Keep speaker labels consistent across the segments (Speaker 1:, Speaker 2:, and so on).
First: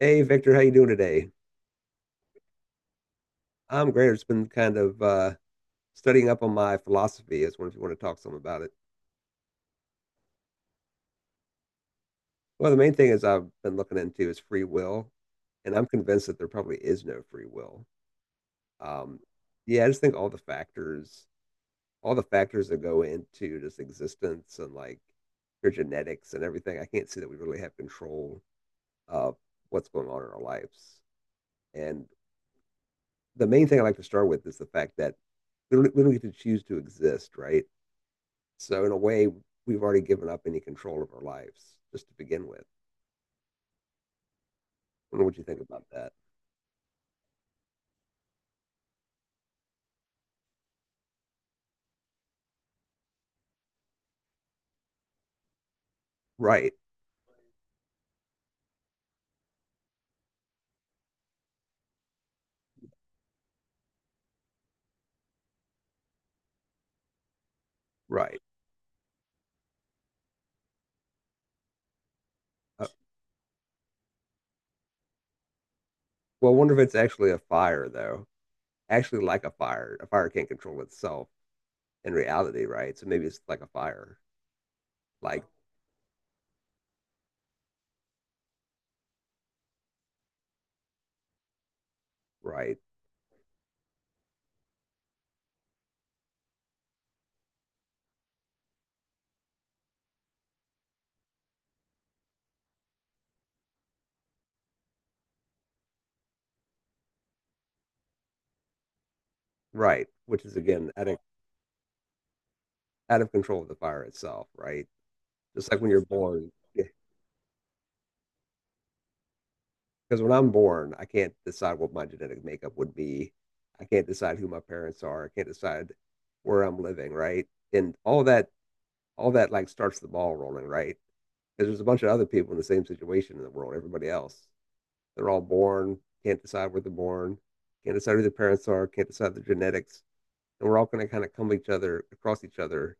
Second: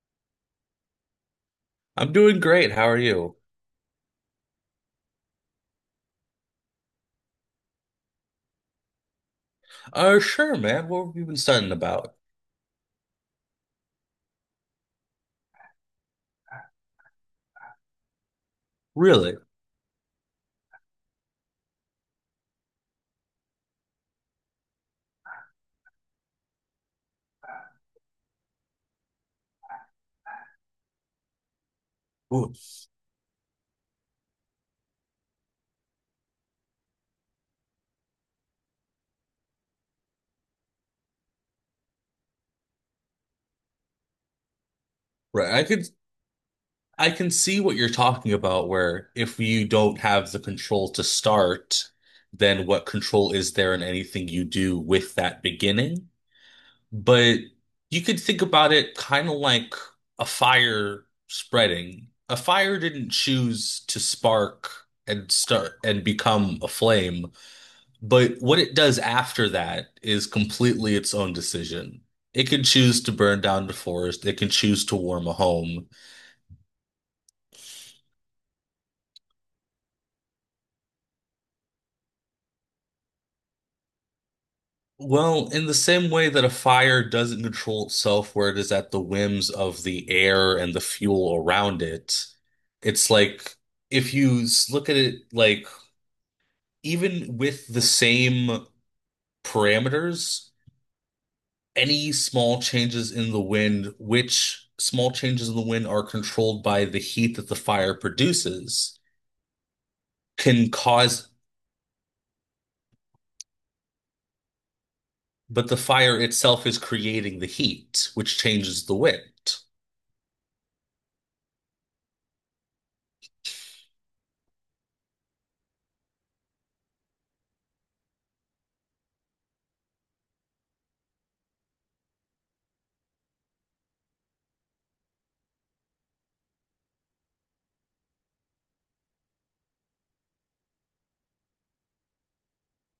Speaker 1: Hey Victor, how you doing today?
Speaker 2: I'm doing great. How are you?
Speaker 1: I'm great. I've just been kind of studying up on my philosophy. As was if you want to talk some about it.
Speaker 2: Sure, man. What have you been studying about?
Speaker 1: Well, the main thing is I've been looking into is free will, and I'm convinced that there probably is no free will. Um,
Speaker 2: Really?
Speaker 1: yeah, I just think all the factors that go into just existence and like your genetics and everything, I can't see that we really have control of what's going on in our lives. And
Speaker 2: Ooh.
Speaker 1: the main thing I like to start with is the fact that we don't get to choose to exist, right? So in a way, we've already given up any control of our lives just to begin with. I wonder what you
Speaker 2: Right.
Speaker 1: think
Speaker 2: I
Speaker 1: about
Speaker 2: could
Speaker 1: that.
Speaker 2: I can see what you're talking about where if you don't have the control to start, then what control is there in anything you do with that beginning?
Speaker 1: Right,
Speaker 2: But you could think about it kind of like a fire spreading. A fire didn't choose to spark and start and become a flame. But
Speaker 1: right.
Speaker 2: what it does after that is completely its own decision. It can
Speaker 1: Uh,
Speaker 2: choose to burn down the forest, it can choose to warm a home.
Speaker 1: well, I wonder if it's actually a fire though. Actually, like a fire can't control itself in reality, right? So maybe it's like a fire, like
Speaker 2: Well, in the same way that a fire doesn't control itself, where it is at the whims of the air and the fuel around it,
Speaker 1: right,
Speaker 2: it's like if you look at it like even with the same parameters, any small changes in the wind, which small changes in the wind are controlled by the heat that the fire produces
Speaker 1: right, which is
Speaker 2: can
Speaker 1: again
Speaker 2: cause,
Speaker 1: out of control of the fire itself, right?
Speaker 2: but
Speaker 1: Just
Speaker 2: the
Speaker 1: like when you're
Speaker 2: fire
Speaker 1: born,
Speaker 2: itself is
Speaker 1: because
Speaker 2: creating the heat, which changes the wind.
Speaker 1: when I'm born, I can't decide what my genetic makeup would be. I can't decide who my parents are. I can't decide where I'm living, right? And all that like starts the ball rolling, right? Because there's a bunch of other people in the same situation in the world. Everybody else, they're all born, can't decide where they're born, can't decide who their parents are, can't decide their genetics, and we're all going to kind of come each other across each other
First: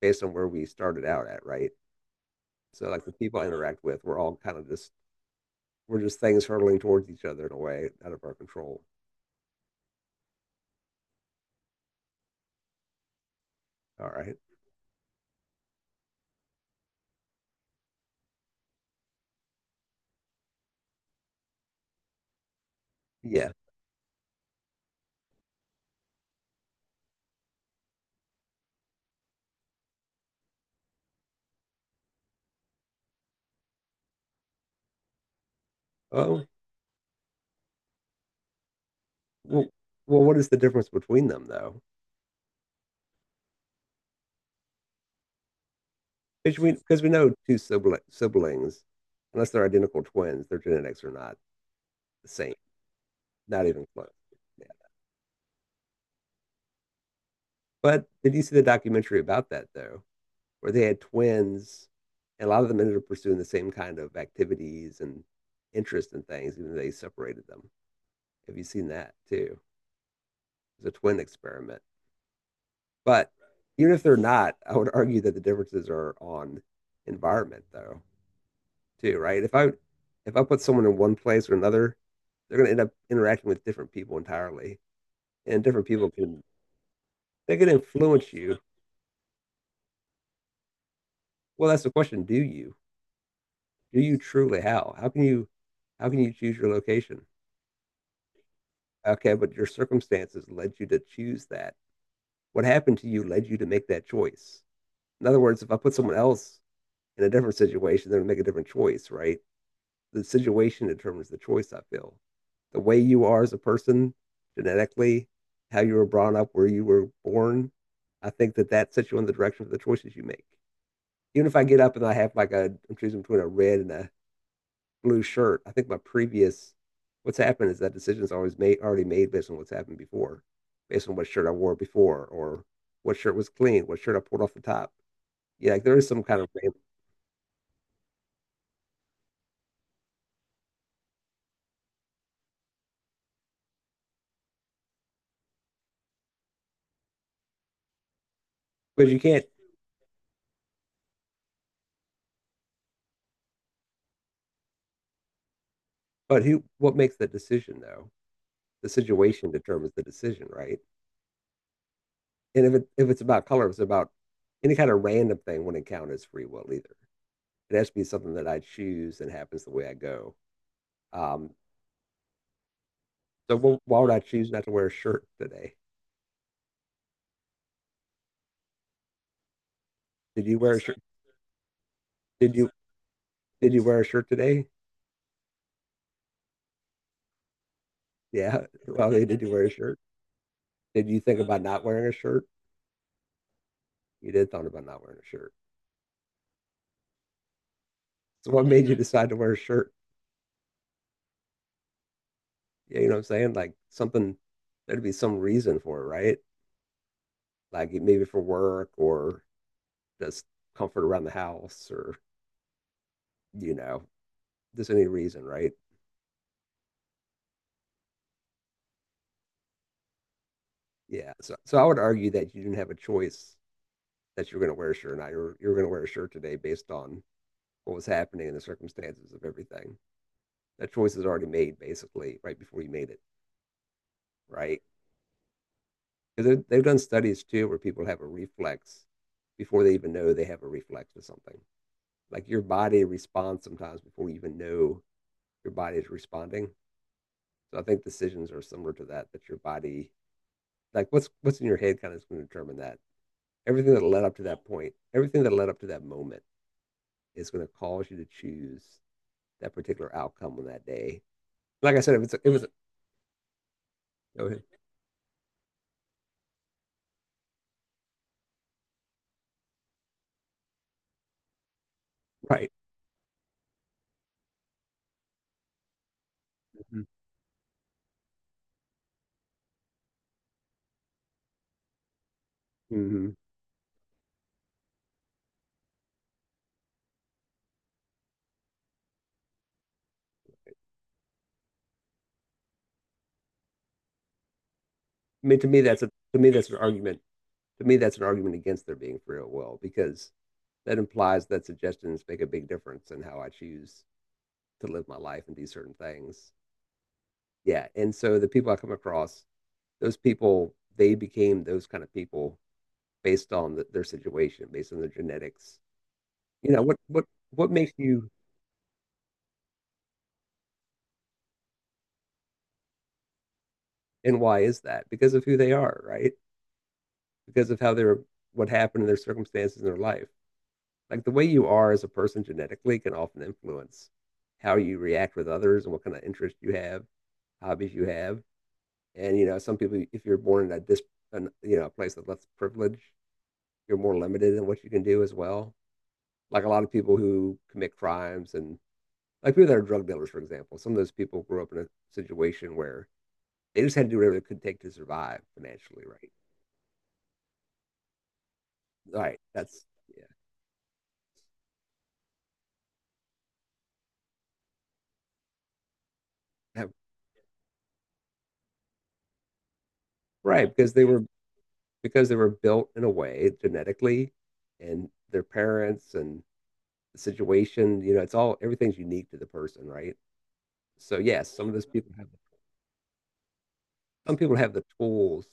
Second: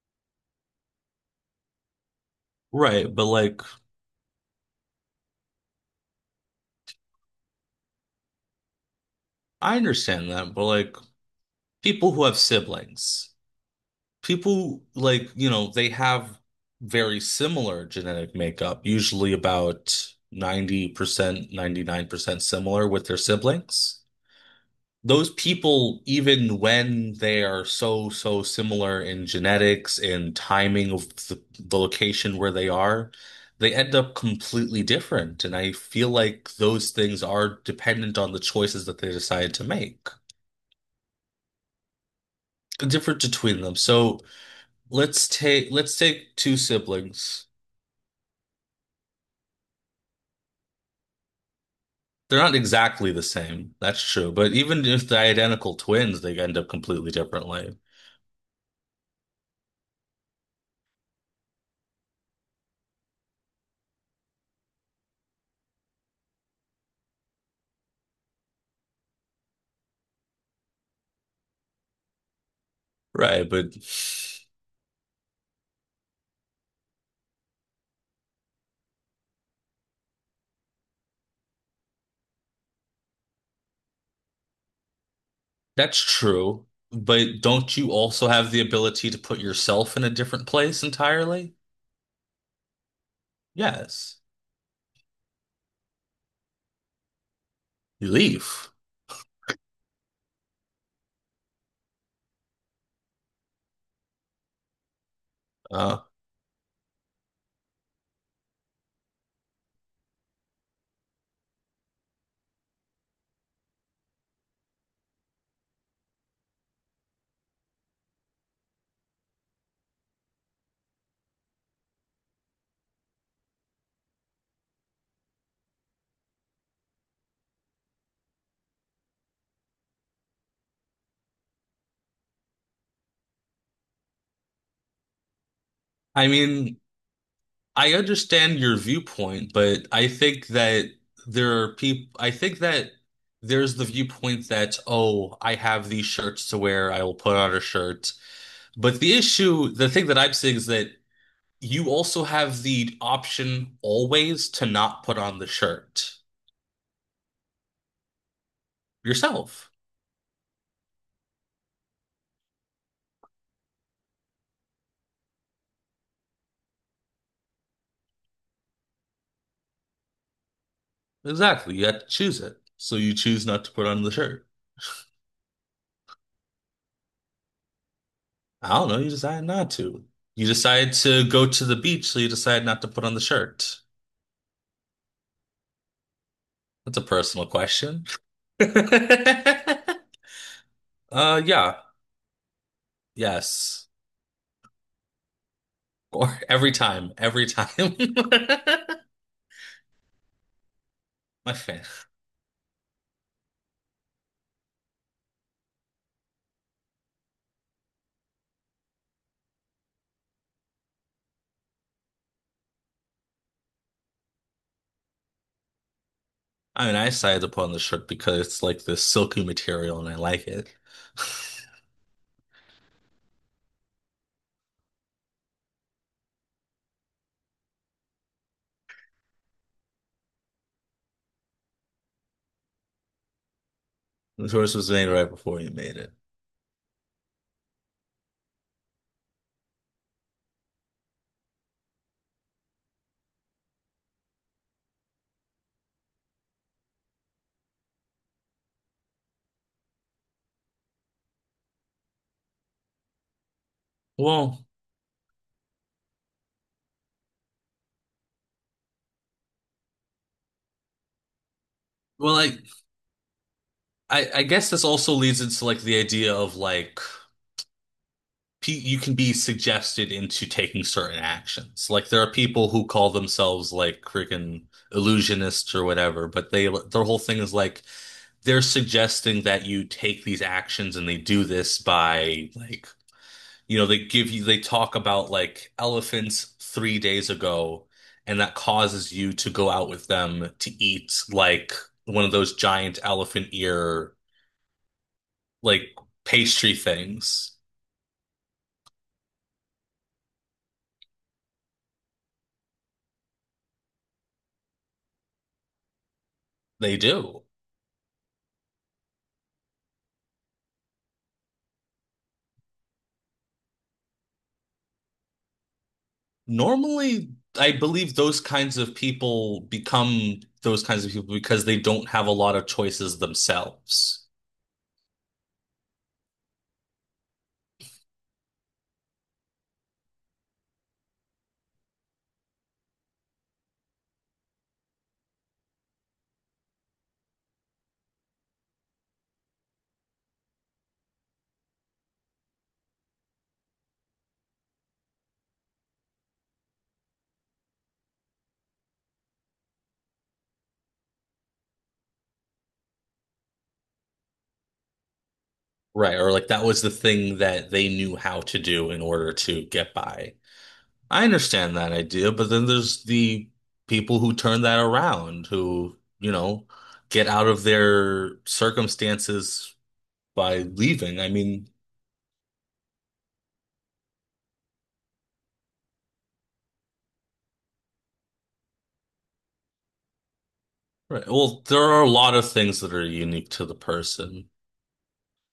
Speaker 1: based on where we started out at, right? So like the
Speaker 2: Right, but
Speaker 1: people I
Speaker 2: like
Speaker 1: interact with, we're all kind of just we're just things hurtling towards each other in a way out of our control.
Speaker 2: I understand that, but like people who have siblings,
Speaker 1: All right,
Speaker 2: people like, they have very similar genetic makeup, usually about 90%, 99% similar with their
Speaker 1: yeah.
Speaker 2: siblings. Those people, even when they are so, so similar in genetics and timing of the location where they are, they end up completely different. And I feel
Speaker 1: Oh,
Speaker 2: like those things are dependent on the choices that they decide to
Speaker 1: well,
Speaker 2: make,
Speaker 1: well, what is the difference between them though?
Speaker 2: different between them. So let's take two
Speaker 1: Because we know
Speaker 2: siblings.
Speaker 1: two siblings, unless they're identical twins, their genetics are not the
Speaker 2: They're
Speaker 1: same,
Speaker 2: not exactly the
Speaker 1: not
Speaker 2: same.
Speaker 1: even
Speaker 2: That's
Speaker 1: close.
Speaker 2: true. But
Speaker 1: Yeah.
Speaker 2: even if they're identical twins, they end up completely differently.
Speaker 1: But did you see the documentary about that though, where they had twins, and a lot of them ended up pursuing the same kind of activities and interest in things, even though they separated them. Have you seen that too? It's a twin experiment. But
Speaker 2: Right, but
Speaker 1: even if they're not, I would argue that the differences are on environment though. Too, right? If I put someone in one place or another, they're going to end up interacting with different people entirely, and different
Speaker 2: that's
Speaker 1: people can
Speaker 2: true, but
Speaker 1: they can
Speaker 2: don't you also
Speaker 1: influence
Speaker 2: have
Speaker 1: you.
Speaker 2: the ability to put yourself in a different place entirely?
Speaker 1: Well, that's the question. Do you? Do you
Speaker 2: Yes.
Speaker 1: truly? How? How can you? How can you choose your location?
Speaker 2: You leave.
Speaker 1: Okay, but your circumstances led you to choose that. What happened to you led you to make that choice. In other words, if I put
Speaker 2: Uh,
Speaker 1: someone else in a different situation, they're going to make a different choice, right? The situation determines the choice, I feel. The way you are as a person genetically, how you were brought up, where you were born, I think that that sets you in the direction of the choices you make. Even if I get up and I have like a, I'm choosing between a red and a blue shirt, I think my previous, what's happened is that decision's already made based on what's happened before, based on what shirt I wore before, or what shirt was clean, what shirt I pulled off the top. Yeah, like there is some
Speaker 2: I
Speaker 1: kind of,
Speaker 2: mean, I understand your viewpoint, but I think that there are people, I think that there's the viewpoint that, oh, I have these shirts to wear, I will put on a shirt. But
Speaker 1: because
Speaker 2: the
Speaker 1: you can't,
Speaker 2: issue, the thing that I'm saying is that you also have the option always to not put on the shirt
Speaker 1: but who, what makes the decision though? The situation
Speaker 2: yourself.
Speaker 1: determines the decision, right? And if it's about color, if it's about any kind of random thing wouldn't count as free will either. It has to be something that I choose and happens the way I go. Um,
Speaker 2: Exactly. You had to choose it. So you choose
Speaker 1: so
Speaker 2: not to put
Speaker 1: wh- why
Speaker 2: on the
Speaker 1: would I
Speaker 2: shirt.
Speaker 1: choose not to wear a shirt today?
Speaker 2: I don't know. You decide not to.
Speaker 1: Did
Speaker 2: You
Speaker 1: you wear a
Speaker 2: decide
Speaker 1: shirt?
Speaker 2: to go to the beach, so you
Speaker 1: Did
Speaker 2: decide
Speaker 1: you
Speaker 2: not to put on the
Speaker 1: did
Speaker 2: shirt.
Speaker 1: you wear a shirt today?
Speaker 2: That's a personal question.
Speaker 1: Yeah. Well, hey, did you wear a shirt? Did you think about
Speaker 2: Yeah.
Speaker 1: not wearing a shirt?
Speaker 2: Yes.
Speaker 1: You did thought about not wearing a shirt.
Speaker 2: Or every time. Every time.
Speaker 1: So what made you decide to wear a shirt?
Speaker 2: My fan.
Speaker 1: Yeah, you know what I'm saying? Like something there'd be some reason for it, right? Like maybe for work or does comfort around the house or, you know, there's any reason, right?
Speaker 2: I mean, I decided to put on the shirt because it's like this silky material and I like it.
Speaker 1: Yeah. So, so I would argue that you didn't have a choice that you're going to wear a shirt or not. You're going to wear a shirt today based on what was happening and the circumstances of everything. That choice is already made basically right before you made it,
Speaker 2: The choice
Speaker 1: right?
Speaker 2: was made right before you made it.
Speaker 1: Because they've done studies too where people have a reflex before they even know they have a reflex to something. Like your body responds sometimes before you even know your body is responding. So I think decisions are similar to that, that your body like what's in your head kind of is going to determine that everything that led up to that
Speaker 2: Well,
Speaker 1: point everything that led up to that moment is going to cause you to choose that particular outcome on that day like I said if it's
Speaker 2: well,
Speaker 1: a, it
Speaker 2: like
Speaker 1: was a,
Speaker 2: I
Speaker 1: go ahead.
Speaker 2: guess this also leads into like the idea of like you can be suggested into taking certain actions. Like there are
Speaker 1: Right,
Speaker 2: people who call themselves like freaking illusionists or whatever, but they
Speaker 1: mm-hmm.
Speaker 2: their whole thing is like they're suggesting that you take these actions and they do this by like
Speaker 1: Mm-hmm.
Speaker 2: they give you they talk about like elephants 3 days ago and that causes you to go out with them to eat like one of those giant elephant ear
Speaker 1: I mean to me
Speaker 2: like
Speaker 1: that's a to me that's
Speaker 2: pastry
Speaker 1: an argument
Speaker 2: things.
Speaker 1: To me that's an argument against there being free will because that implies that suggestions make a big difference in how I choose to live my life and do certain things.
Speaker 2: They do.
Speaker 1: Yeah, and so the people I come across those people they became those kind of people based on the, their situation, based on their genetics. You know, what what
Speaker 2: Normally,
Speaker 1: what
Speaker 2: I
Speaker 1: makes
Speaker 2: believe
Speaker 1: you
Speaker 2: those kinds of people become those kinds of people because they don't have a lot of choices themselves.
Speaker 1: and why is that? Because of who they are, right? Because of how they're what happened in their circumstances in their life. Like the way you are as a person genetically can often influence how you react with others and what kind of interest you have, hobbies you have. And you know, some people, if you're born in a dis, an, you know, a place of less privilege, you're more limited in what you can do as well. Like a lot of people who commit crimes and like people that are drug dealers, for example, some of those people grew up in a situation where they just had to do whatever they could take to survive financially,
Speaker 2: Right.
Speaker 1: right?
Speaker 2: Or like that was the thing that they knew how to do in order
Speaker 1: Right.
Speaker 2: to
Speaker 1: That's
Speaker 2: get
Speaker 1: yeah,
Speaker 2: by. I understand that idea, but then there's the people who turn that around, who, get out of their circumstances by
Speaker 1: right
Speaker 2: leaving. I mean,
Speaker 1: because they were built in a way genetically, and their parents and the situation. You know, it's all everything's unique to the person, right? So
Speaker 2: right.
Speaker 1: yes,
Speaker 2: Well,
Speaker 1: some of
Speaker 2: there
Speaker 1: those
Speaker 2: are a
Speaker 1: people have
Speaker 2: lot of things that are unique to the
Speaker 1: some
Speaker 2: person
Speaker 1: people have the tools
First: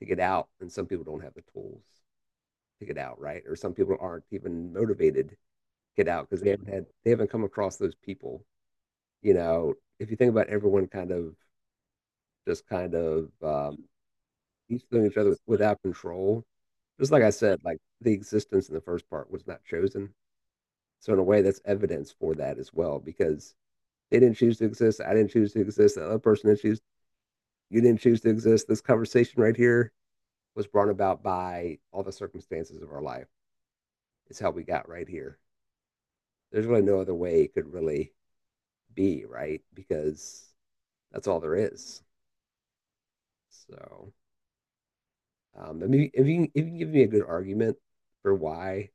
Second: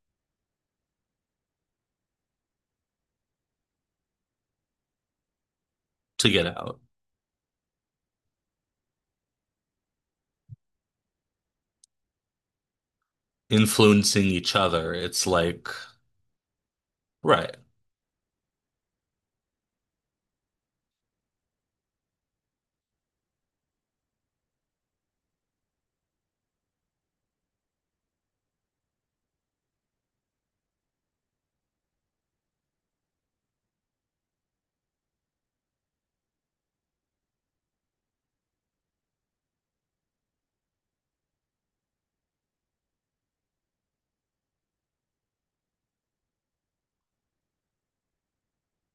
Speaker 1: to get out, and some people don't have the tools to get out, right? Or some people aren't even motivated to get out
Speaker 2: to
Speaker 1: because
Speaker 2: get
Speaker 1: they haven't
Speaker 2: out.
Speaker 1: had they haven't come across those people. You know, if you think about everyone kind of just kind of
Speaker 2: Influencing each
Speaker 1: each
Speaker 2: other.
Speaker 1: doing each
Speaker 2: It's
Speaker 1: other
Speaker 2: like,
Speaker 1: without control, just like I
Speaker 2: right.
Speaker 1: said, like the existence in the first part was not chosen. So in a way, that's evidence for that as well, because they didn't choose to exist. I didn't choose to exist. The other person didn't choose. You didn't choose to exist. This conversation right here was brought about by all the circumstances of our life. It's how we got right here. There's really no other way it could really be, right? Because that's all there is. So. I mean, if you can give me a good argument for why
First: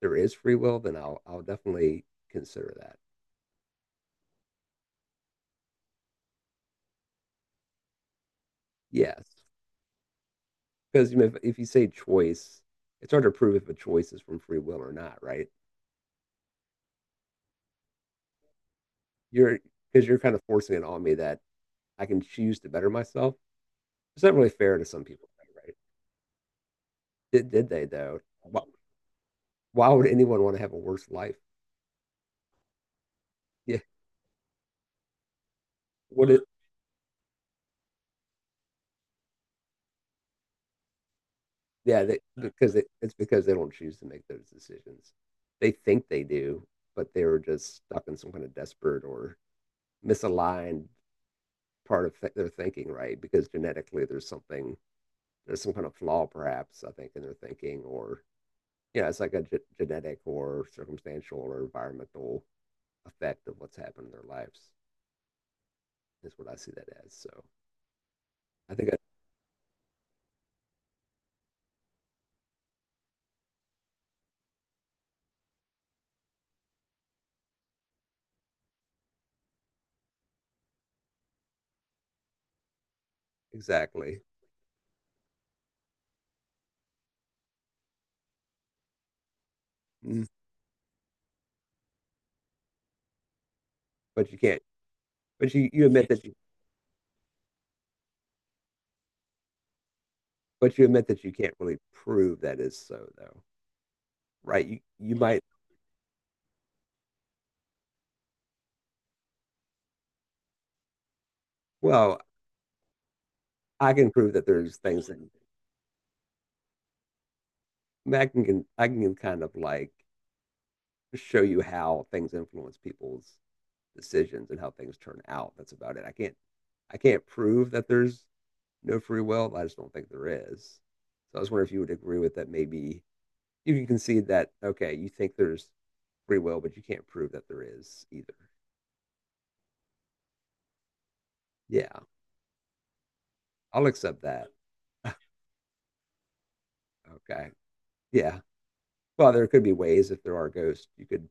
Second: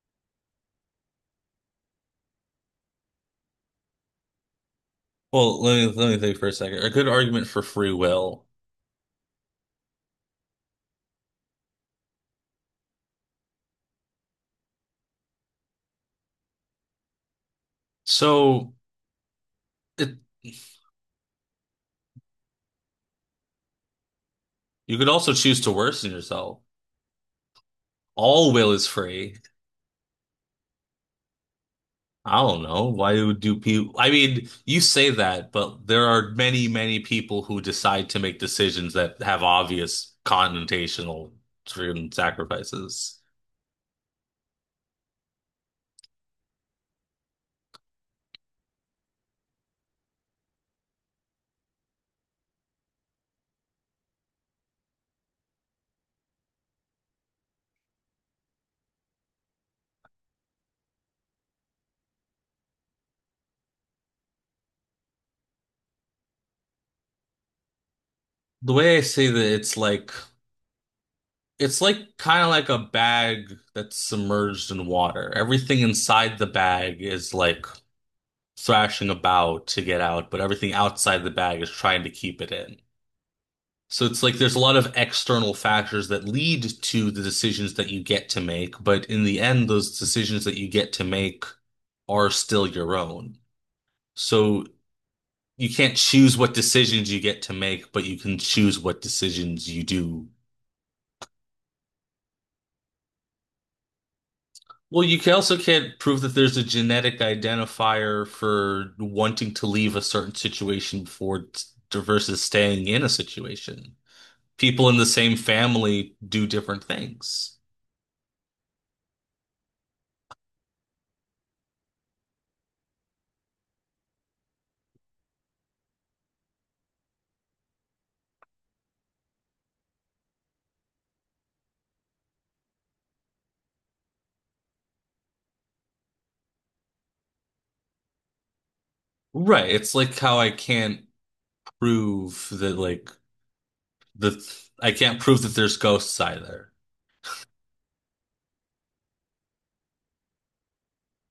Speaker 1: there is free will, then I'll definitely consider that.
Speaker 2: Well, let me think for a second. A good argument for free will.
Speaker 1: Yes, because you know, if you say choice, it's hard to prove if a choice is from free will or not, right?
Speaker 2: So
Speaker 1: You're because
Speaker 2: it
Speaker 1: you're kind of forcing it on me that I can choose to better myself. It's not really fair to
Speaker 2: you
Speaker 1: some
Speaker 2: could
Speaker 1: people,
Speaker 2: also choose to
Speaker 1: right?
Speaker 2: worsen yourself.
Speaker 1: Did they though?
Speaker 2: All will is free.
Speaker 1: Why would anyone want to have a worse life?
Speaker 2: I don't know. Why do
Speaker 1: Yeah.
Speaker 2: people I mean, you say that, but there
Speaker 1: What
Speaker 2: are
Speaker 1: is
Speaker 2: many, many people who decide to make decisions that have obvious connotational
Speaker 1: Yeah,
Speaker 2: driven
Speaker 1: they, because it's
Speaker 2: sacrifices.
Speaker 1: because they don't choose to make those decisions. They think they do, but they were just stuck in some kind of desperate or misaligned part of their thinking, right? Because genetically, there's something, there's some kind of flaw, perhaps I think, in their thinking, or yeah, it's like a genetic or circumstantial or environmental effect of what's happened in their lives. Is what I see that as. So
Speaker 2: The
Speaker 1: I think I,
Speaker 2: way I say that it's like kind of like a bag that's submerged in water. Everything inside the bag is like thrashing about to get out, but everything outside the bag is trying to keep it in. So
Speaker 1: exactly,
Speaker 2: it's like there's a lot of external factors that lead to the decisions that you get to make, but in the end, those
Speaker 1: Mm.
Speaker 2: decisions that you get to make are still your own.
Speaker 1: but you can't,
Speaker 2: So
Speaker 1: but you
Speaker 2: you
Speaker 1: you
Speaker 2: can't
Speaker 1: admit that you,
Speaker 2: choose what decisions you get to make, but you can choose what decisions you do.
Speaker 1: but you admit that you can't really prove that is so, though. Right? You,
Speaker 2: Well,
Speaker 1: you
Speaker 2: you can
Speaker 1: might,
Speaker 2: also can't prove that there's a genetic identifier for wanting to leave a certain situation for
Speaker 1: well,
Speaker 2: versus staying in a
Speaker 1: I
Speaker 2: situation.
Speaker 1: can prove that there's
Speaker 2: People in the
Speaker 1: things that
Speaker 2: same
Speaker 1: I,
Speaker 2: family do different things.
Speaker 1: can, I can kind of like show you how things influence people's decisions and how things turn out. That's about it. I can't prove that there's no free will. I just don't think there is. So I was wondering if you would agree with that. Maybe you can concede that, okay, you think there's free will, but you can't prove that there is either.
Speaker 2: Right. It's like how I can't
Speaker 1: Yeah,
Speaker 2: prove that like
Speaker 1: I'll accept
Speaker 2: the
Speaker 1: that.
Speaker 2: I can't prove that there's ghosts either.
Speaker 1: Okay. Yeah. Well, there could be ways if there are ghosts, you could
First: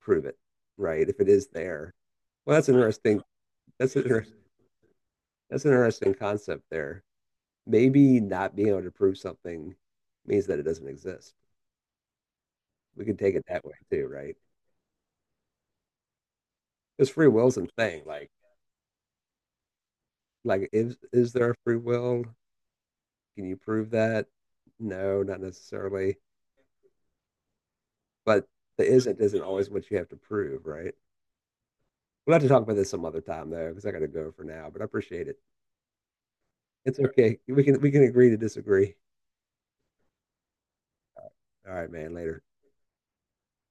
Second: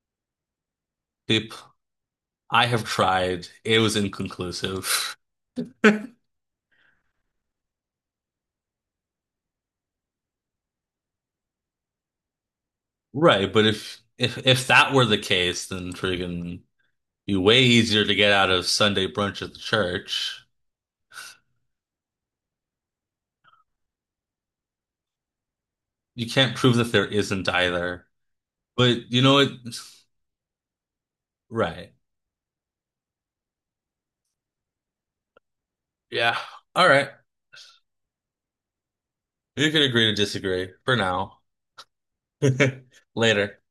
Speaker 1: prove it, right? If it is
Speaker 2: Peep,
Speaker 1: there. Well,
Speaker 2: I
Speaker 1: that's
Speaker 2: have
Speaker 1: interesting.
Speaker 2: tried. It
Speaker 1: That's
Speaker 2: was
Speaker 1: an interesting.
Speaker 2: inconclusive.
Speaker 1: That's an interesting concept there. Maybe not being able to prove something means that it doesn't exist. We can take it
Speaker 2: Right,
Speaker 1: that
Speaker 2: but
Speaker 1: way
Speaker 2: if
Speaker 1: too, right?
Speaker 2: that were the case, then friggin'
Speaker 1: Because free
Speaker 2: be
Speaker 1: will's
Speaker 2: way
Speaker 1: a thing.
Speaker 2: easier to get out of Sunday brunch at the church.
Speaker 1: Like is there a free will? Can you prove that? No, not necessarily.
Speaker 2: You can't prove that there isn't either.
Speaker 1: But the
Speaker 2: But you know
Speaker 1: isn't
Speaker 2: what?
Speaker 1: always what you have to prove, right?
Speaker 2: Right.
Speaker 1: We'll have to talk about this some other time though, because I got to go for now. But I appreciate it.
Speaker 2: Yeah. All
Speaker 1: It's
Speaker 2: right.
Speaker 1: okay. We can agree to disagree.
Speaker 2: You can agree to disagree for now.
Speaker 1: All right, man. Later.
Speaker 2: Later.